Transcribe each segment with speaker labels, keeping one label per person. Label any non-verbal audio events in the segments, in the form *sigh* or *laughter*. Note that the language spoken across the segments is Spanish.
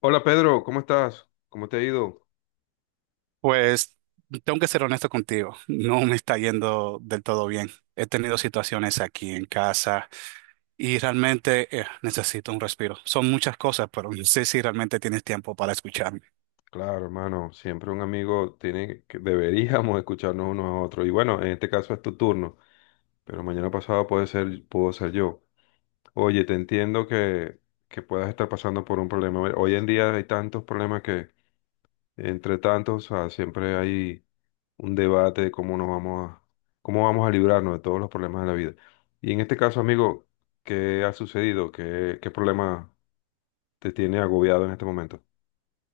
Speaker 1: Hola Pedro, ¿cómo estás? ¿Cómo te ha ido?
Speaker 2: Pues tengo que ser honesto contigo, no me está yendo del todo bien. He tenido situaciones aquí en casa y realmente necesito un respiro. Son muchas cosas, pero no sé si realmente tienes tiempo para escucharme.
Speaker 1: Claro, hermano, siempre un amigo tiene que deberíamos escucharnos unos a otros. Y bueno, en este caso es tu turno, pero mañana pasado puede ser, puedo ser yo. Oye, te entiendo que puedas estar pasando por un problema. Bueno, hoy en día hay tantos problemas que, entre tantos, o sea, siempre hay un debate de cómo nos vamos cómo vamos a librarnos de todos los problemas de la vida. Y en este caso, amigo, ¿qué ha sucedido? ¿Qué problema te tiene agobiado en este momento?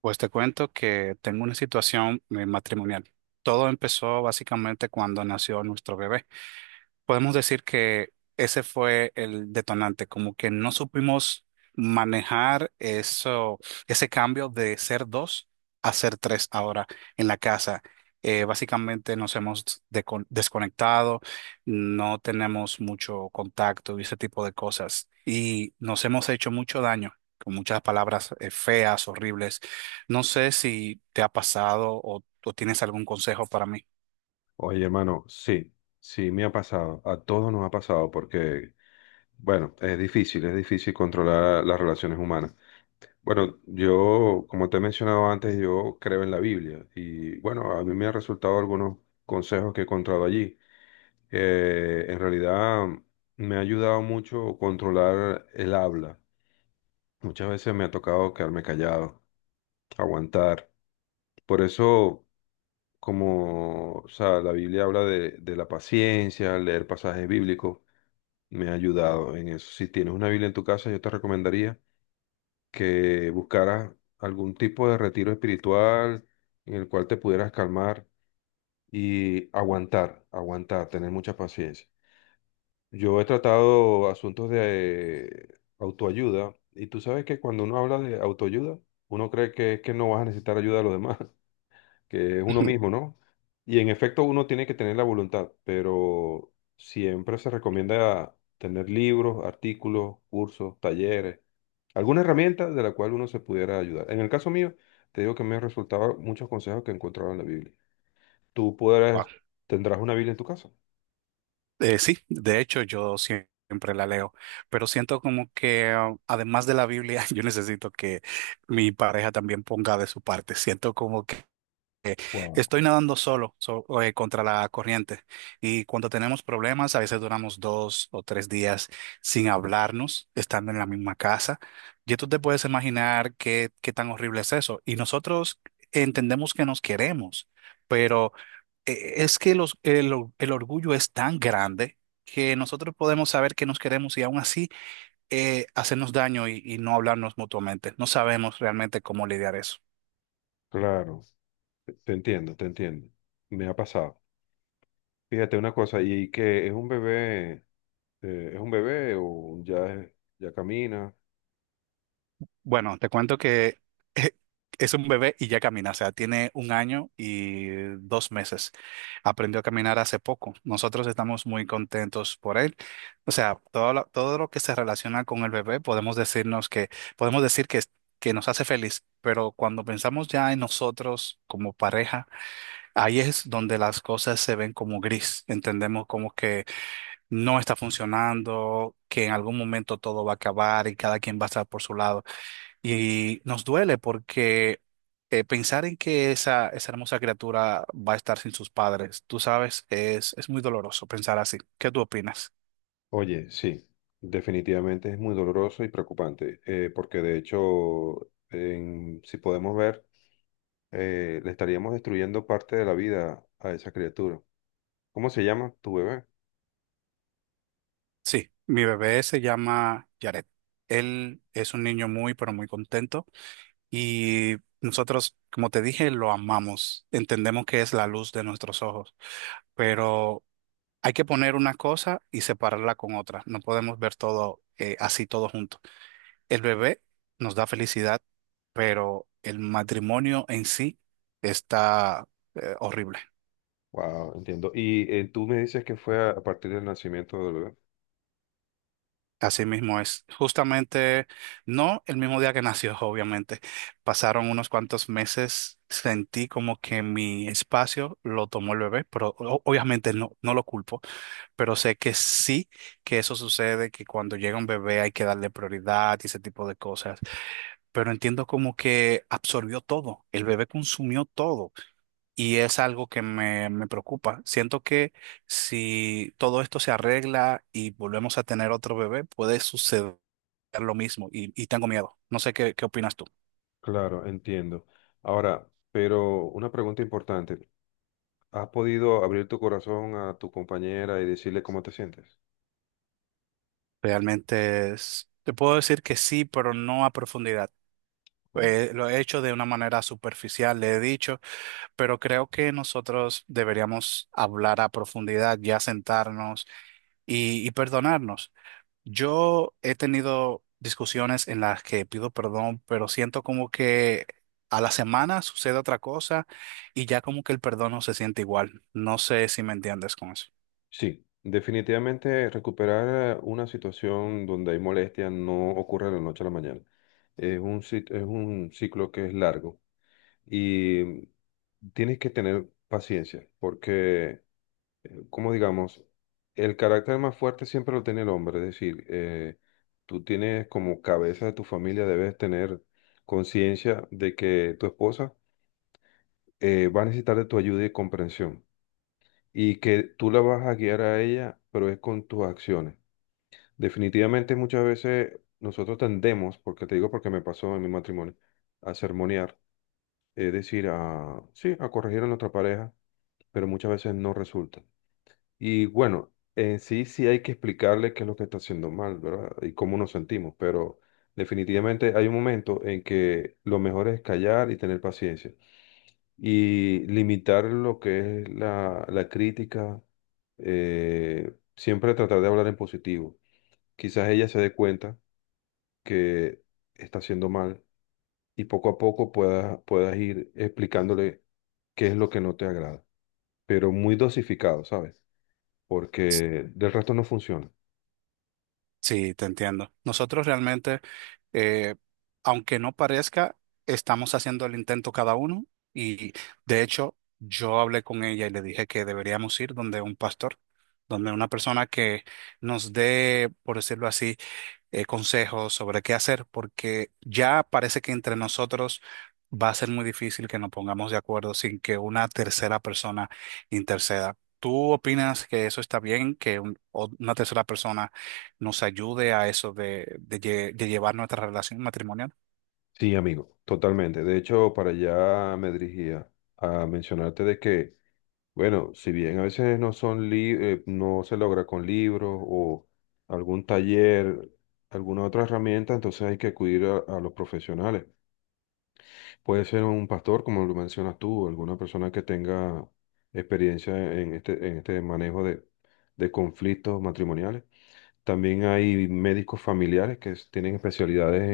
Speaker 2: Pues te cuento que tengo una situación matrimonial. Todo empezó básicamente cuando nació nuestro bebé. Podemos decir que ese fue el detonante, como que no supimos manejar eso, ese cambio de ser dos a ser tres ahora en la casa. Básicamente nos hemos desconectado, no tenemos mucho contacto y ese tipo de cosas. Y nos hemos hecho mucho daño con muchas palabras feas, horribles. No sé si te ha pasado o tienes algún consejo para mí.
Speaker 1: Oye, hermano, sí, sí me ha pasado, a todos nos ha pasado porque, bueno, es difícil controlar las relaciones humanas. Bueno, yo, como te he mencionado antes, yo creo en la Biblia y, bueno, a mí me han resultado algunos consejos que he encontrado allí. En realidad me ha ayudado mucho controlar el habla. Muchas veces me ha tocado quedarme callado, aguantar. Por eso como, o sea, la Biblia habla de la paciencia, leer pasajes bíblicos, me ha ayudado en eso. Si tienes una Biblia en tu casa, yo te recomendaría que buscaras algún tipo de retiro espiritual en el cual te pudieras calmar y aguantar, aguantar, tener mucha paciencia. Yo he tratado asuntos de autoayuda y tú sabes que cuando uno habla de autoayuda, uno cree que es que no vas a necesitar ayuda de los demás. *laughs* Que es uno mismo,
Speaker 2: *laughs*
Speaker 1: ¿no? Y en efecto uno tiene que tener la voluntad, pero siempre se recomienda tener libros, artículos, cursos, talleres, alguna herramienta de la cual uno se pudiera ayudar. En el caso mío, te digo que me resultaban muchos consejos que encontraba en la Biblia. Tú podrás, tendrás una Biblia en tu casa.
Speaker 2: Sí, de hecho yo siempre la leo, pero siento como que ah, además de la Biblia, *laughs* yo necesito que mi pareja también ponga de su parte. Siento como que
Speaker 1: Wow.
Speaker 2: estoy nadando solo, contra la corriente y cuando tenemos problemas, a veces duramos dos o tres días sin hablarnos, estando en la misma casa. Y tú te puedes imaginar qué, qué tan horrible es eso. Y nosotros entendemos que nos queremos. Pero es que el orgullo es tan grande que nosotros podemos saber que nos queremos y aún así hacernos daño y no hablarnos mutuamente. No sabemos realmente cómo lidiar eso.
Speaker 1: Claro, te entiendo, te entiendo. Me ha pasado. Fíjate una cosa, y que es un bebé o ya, ya camina.
Speaker 2: Bueno, te cuento que *laughs* es un bebé y ya camina, o sea, tiene un año y dos meses. Aprendió a caminar hace poco. Nosotros estamos muy contentos por él. O sea, todo lo que se relaciona con el bebé, podemos decir que, que nos hace feliz, pero cuando pensamos ya en nosotros como pareja, ahí es donde las cosas se ven como gris. Entendemos como que no está funcionando, que en algún momento todo va a acabar y cada quien va a estar por su lado. Y nos duele porque pensar en que esa hermosa criatura va a estar sin sus padres, tú sabes, es muy doloroso pensar así. ¿Qué tú opinas?
Speaker 1: Oye, sí, definitivamente es muy doloroso y preocupante, porque de hecho, si podemos ver, le estaríamos destruyendo parte de la vida a esa criatura. ¿Cómo se llama tu bebé?
Speaker 2: Sí, mi bebé se llama Jared. Él es un niño muy, pero muy contento y nosotros, como te dije, lo amamos. Entendemos que es la luz de nuestros ojos, pero hay que poner una cosa y separarla con otra. No podemos ver todo así, todo junto. El bebé nos da felicidad, pero el matrimonio en sí está horrible.
Speaker 1: Wow, entiendo. Y tú me dices que fue a partir del nacimiento del bebé.
Speaker 2: Así mismo es. Justamente, no el mismo día que nació, *laughs* obviamente. Pasaron unos cuantos meses, sentí como que mi espacio lo tomó el bebé, pero obviamente no lo culpo, pero sé que sí que eso sucede, que cuando llega un bebé hay que darle prioridad y ese tipo de cosas. Pero entiendo como que absorbió todo, el bebé consumió todo. Y es algo que me preocupa. Siento que si todo esto se arregla y volvemos a tener otro bebé, puede suceder lo mismo y tengo miedo. No sé qué, qué opinas tú.
Speaker 1: Claro, entiendo. Ahora, pero una pregunta importante. ¿Has podido abrir tu corazón a tu compañera y decirle cómo te sientes?
Speaker 2: Realmente te puedo decir que sí, pero no a profundidad. Lo he hecho de una manera superficial, le he dicho, pero creo que nosotros deberíamos hablar a profundidad, ya sentarnos y perdonarnos. Yo he tenido discusiones en las que pido perdón, pero siento como que a la semana sucede otra cosa y ya como que el perdón no se siente igual. No sé si me entiendes con eso.
Speaker 1: Sí, definitivamente recuperar una situación donde hay molestia no ocurre de la noche a la mañana. Es es un ciclo que es largo y tienes que tener paciencia porque, como digamos, el carácter más fuerte siempre lo tiene el hombre. Es decir, tú tienes como cabeza de tu familia, debes tener conciencia de que tu esposa va a necesitar de tu ayuda y comprensión y que tú la vas a guiar a ella, pero es con tus acciones. Definitivamente muchas veces nosotros tendemos, porque te digo porque me pasó en mi matrimonio, a sermonear, es decir, a, sí, a corregir a nuestra pareja, pero muchas veces no resulta. Y bueno, en sí sí hay que explicarle qué es lo que está haciendo mal, ¿verdad? Y cómo nos sentimos, pero definitivamente hay un momento en que lo mejor es callar y tener paciencia y limitar lo que es la crítica, siempre tratar de hablar en positivo. Quizás ella se dé cuenta que está haciendo mal y poco a poco puedas ir explicándole qué es lo que no te agrada, pero muy dosificado, ¿sabes?
Speaker 2: S-
Speaker 1: Porque del resto no funciona.
Speaker 2: Sí, te entiendo. Nosotros realmente, eh, aunque no parezca, estamos haciendo el intento cada uno y de hecho yo hablé con ella y le dije que deberíamos ir donde un pastor, donde una persona que nos dé, por decirlo así, consejos sobre qué hacer, porque ya parece que entre nosotros va a ser muy difícil que nos pongamos de acuerdo sin que una tercera persona interceda. ¿Tú opinas que eso está bien, que una tercera persona nos ayude a eso de, de llevar nuestra relación matrimonial?
Speaker 1: Sí, amigo, totalmente. De hecho, para allá me dirigía a mencionarte de que, bueno, si bien a veces no son no se logra con libros o algún taller, alguna otra herramienta, entonces hay que acudir a los profesionales. Puede ser un pastor, como lo mencionas tú, alguna persona que tenga experiencia en este manejo de conflictos matrimoniales. También hay médicos familiares que tienen especialidades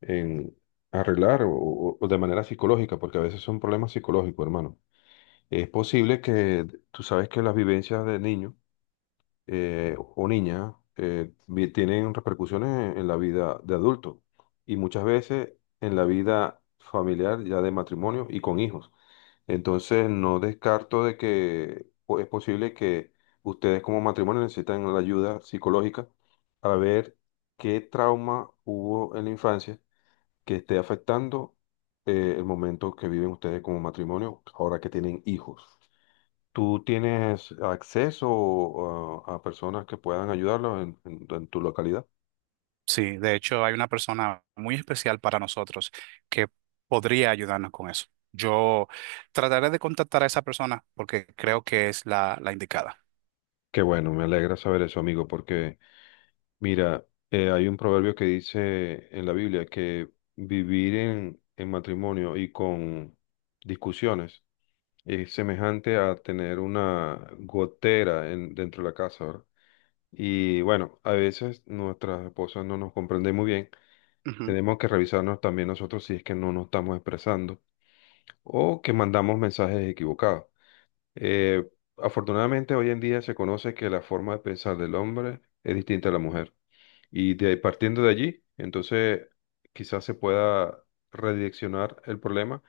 Speaker 1: en arreglar o de manera psicológica, porque a veces son problemas psicológicos, hermano. Es posible que tú sabes que las vivencias de niños o niña tienen repercusiones en la vida de adulto y muchas veces en la vida familiar ya de matrimonio y con hijos. Entonces no descarto de que es posible que ustedes como matrimonio necesitan la ayuda psicológica para ver qué trauma hubo en la infancia que esté afectando el momento que viven ustedes como matrimonio ahora que tienen hijos. ¿Tú tienes acceso a, personas que puedan ayudarlos en, en tu localidad?
Speaker 2: Sí, de hecho hay una persona muy especial para nosotros que podría ayudarnos con eso. Yo trataré de contactar a esa persona porque creo que es la indicada.
Speaker 1: Qué bueno, me alegra saber eso, amigo, porque mira, hay un proverbio que dice en la Biblia que vivir en matrimonio y con discusiones es semejante a tener una gotera dentro de la casa, ¿verdad? Y bueno, a veces nuestras esposas no nos comprenden muy bien. Tenemos que revisarnos también nosotros si es que no nos estamos expresando o que mandamos mensajes equivocados. Eh, Afortunadamente, hoy en día se conoce que la forma de pensar del hombre es distinta a la mujer. Y partiendo de allí, entonces quizás se pueda redireccionar el problema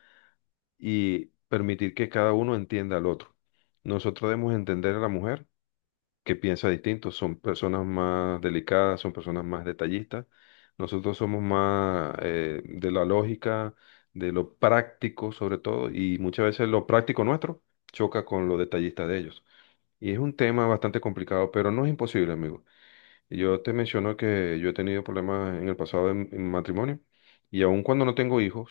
Speaker 1: y permitir que cada uno entienda al otro. Nosotros debemos entender a la mujer que piensa distinto, son personas más delicadas, son personas más detallistas. Nosotros somos más de la lógica, de lo práctico sobre todo, y muchas veces lo práctico nuestro choca con lo detallista de ellos. Y es un tema bastante complicado, pero no es imposible, amigo. Y yo te menciono que yo he tenido problemas en el pasado en matrimonio, y aun cuando no tengo hijos,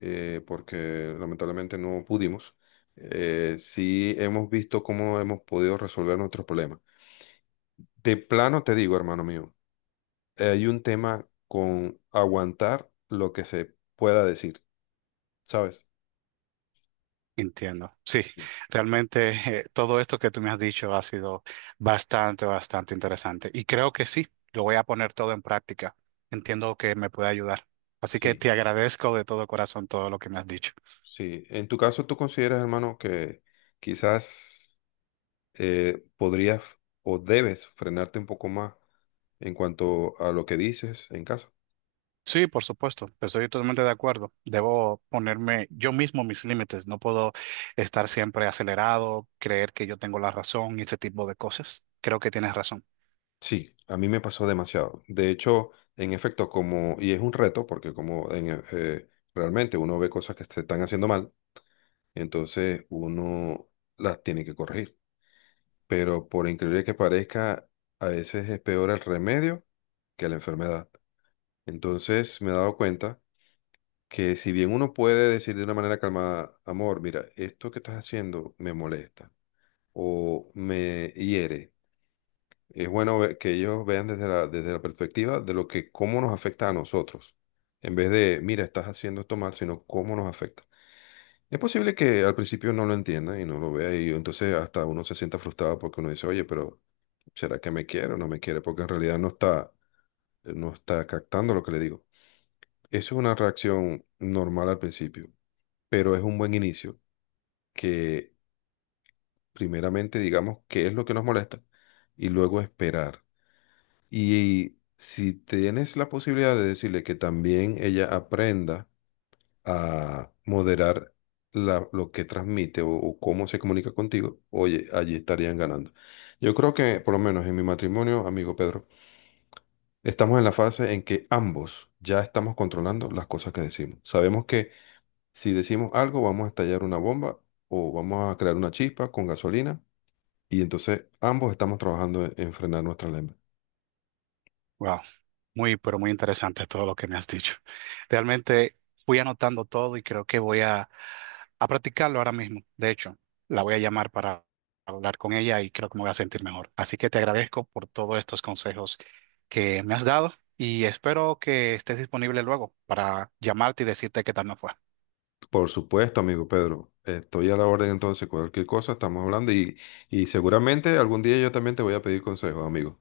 Speaker 1: porque lamentablemente no pudimos, sí hemos visto cómo hemos podido resolver nuestros problemas. De plano te digo, hermano mío, hay un tema con aguantar lo que se pueda decir, ¿sabes?
Speaker 2: Entiendo. Sí, realmente todo esto que tú me has dicho ha sido bastante interesante. Y creo que sí, lo voy a poner todo en práctica. Entiendo que me puede ayudar. Así que
Speaker 1: Sí.
Speaker 2: te agradezco de todo corazón todo lo que me has dicho.
Speaker 1: Sí, en tu caso tú consideras, hermano, que quizás podrías o debes frenarte un poco más en cuanto a lo que dices en casa.
Speaker 2: Sí, por supuesto, estoy totalmente de acuerdo. Debo ponerme yo mismo mis límites. No puedo estar siempre acelerado, creer que yo tengo la razón y ese tipo de cosas. Creo que tienes razón.
Speaker 1: Sí, a mí me pasó demasiado. De hecho, en efecto, como, y es un reto, porque como en, realmente uno ve cosas que se están haciendo mal, entonces uno las tiene que corregir. Pero por increíble que parezca, a veces es peor el remedio que la enfermedad. Entonces me he dado cuenta que si bien uno puede decir de una manera calmada, amor, mira, esto que estás haciendo me molesta o me hiere, es bueno que ellos vean desde desde la perspectiva de lo que, cómo nos afecta a nosotros, en vez de, mira, estás haciendo esto mal, sino cómo nos afecta. Es posible que al principio no lo entienda y no lo vea y entonces hasta uno se sienta frustrado porque uno dice, oye, pero ¿será que me quiere o no me quiere? Porque en realidad no está captando lo que le digo. Eso es una reacción normal al principio, pero es un buen inicio que primeramente digamos qué es lo que nos molesta y luego esperar. Y si tienes la posibilidad de decirle que también ella aprenda a moderar lo que transmite o cómo se comunica contigo, oye, allí estarían ganando. Yo creo que, por lo menos en mi matrimonio, amigo Pedro, estamos en la fase en que ambos ya estamos controlando las cosas que decimos. Sabemos que si decimos algo, vamos a estallar una bomba o vamos a crear una chispa con gasolina y entonces ambos estamos trabajando en frenar nuestra lengua.
Speaker 2: Wow. Muy, pero muy interesante todo lo que me has dicho. Realmente fui anotando todo y creo que a practicarlo ahora mismo. De hecho, la voy a llamar para hablar con ella y creo que me voy a sentir mejor. Así que te agradezco por todos estos consejos que me has dado y espero que estés disponible luego para llamarte y decirte qué tal me fue.
Speaker 1: Por supuesto, amigo Pedro, estoy a la orden entonces, cualquier cosa estamos hablando y seguramente algún día yo también te voy a pedir consejos, amigo.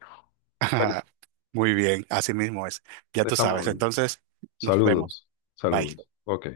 Speaker 1: Bueno,
Speaker 2: *laughs* Muy bien, así mismo es. Ya tú
Speaker 1: estamos
Speaker 2: sabes.
Speaker 1: hablando.
Speaker 2: Entonces, nos vemos.
Speaker 1: Saludos, saludos.
Speaker 2: Bye.
Speaker 1: Ok.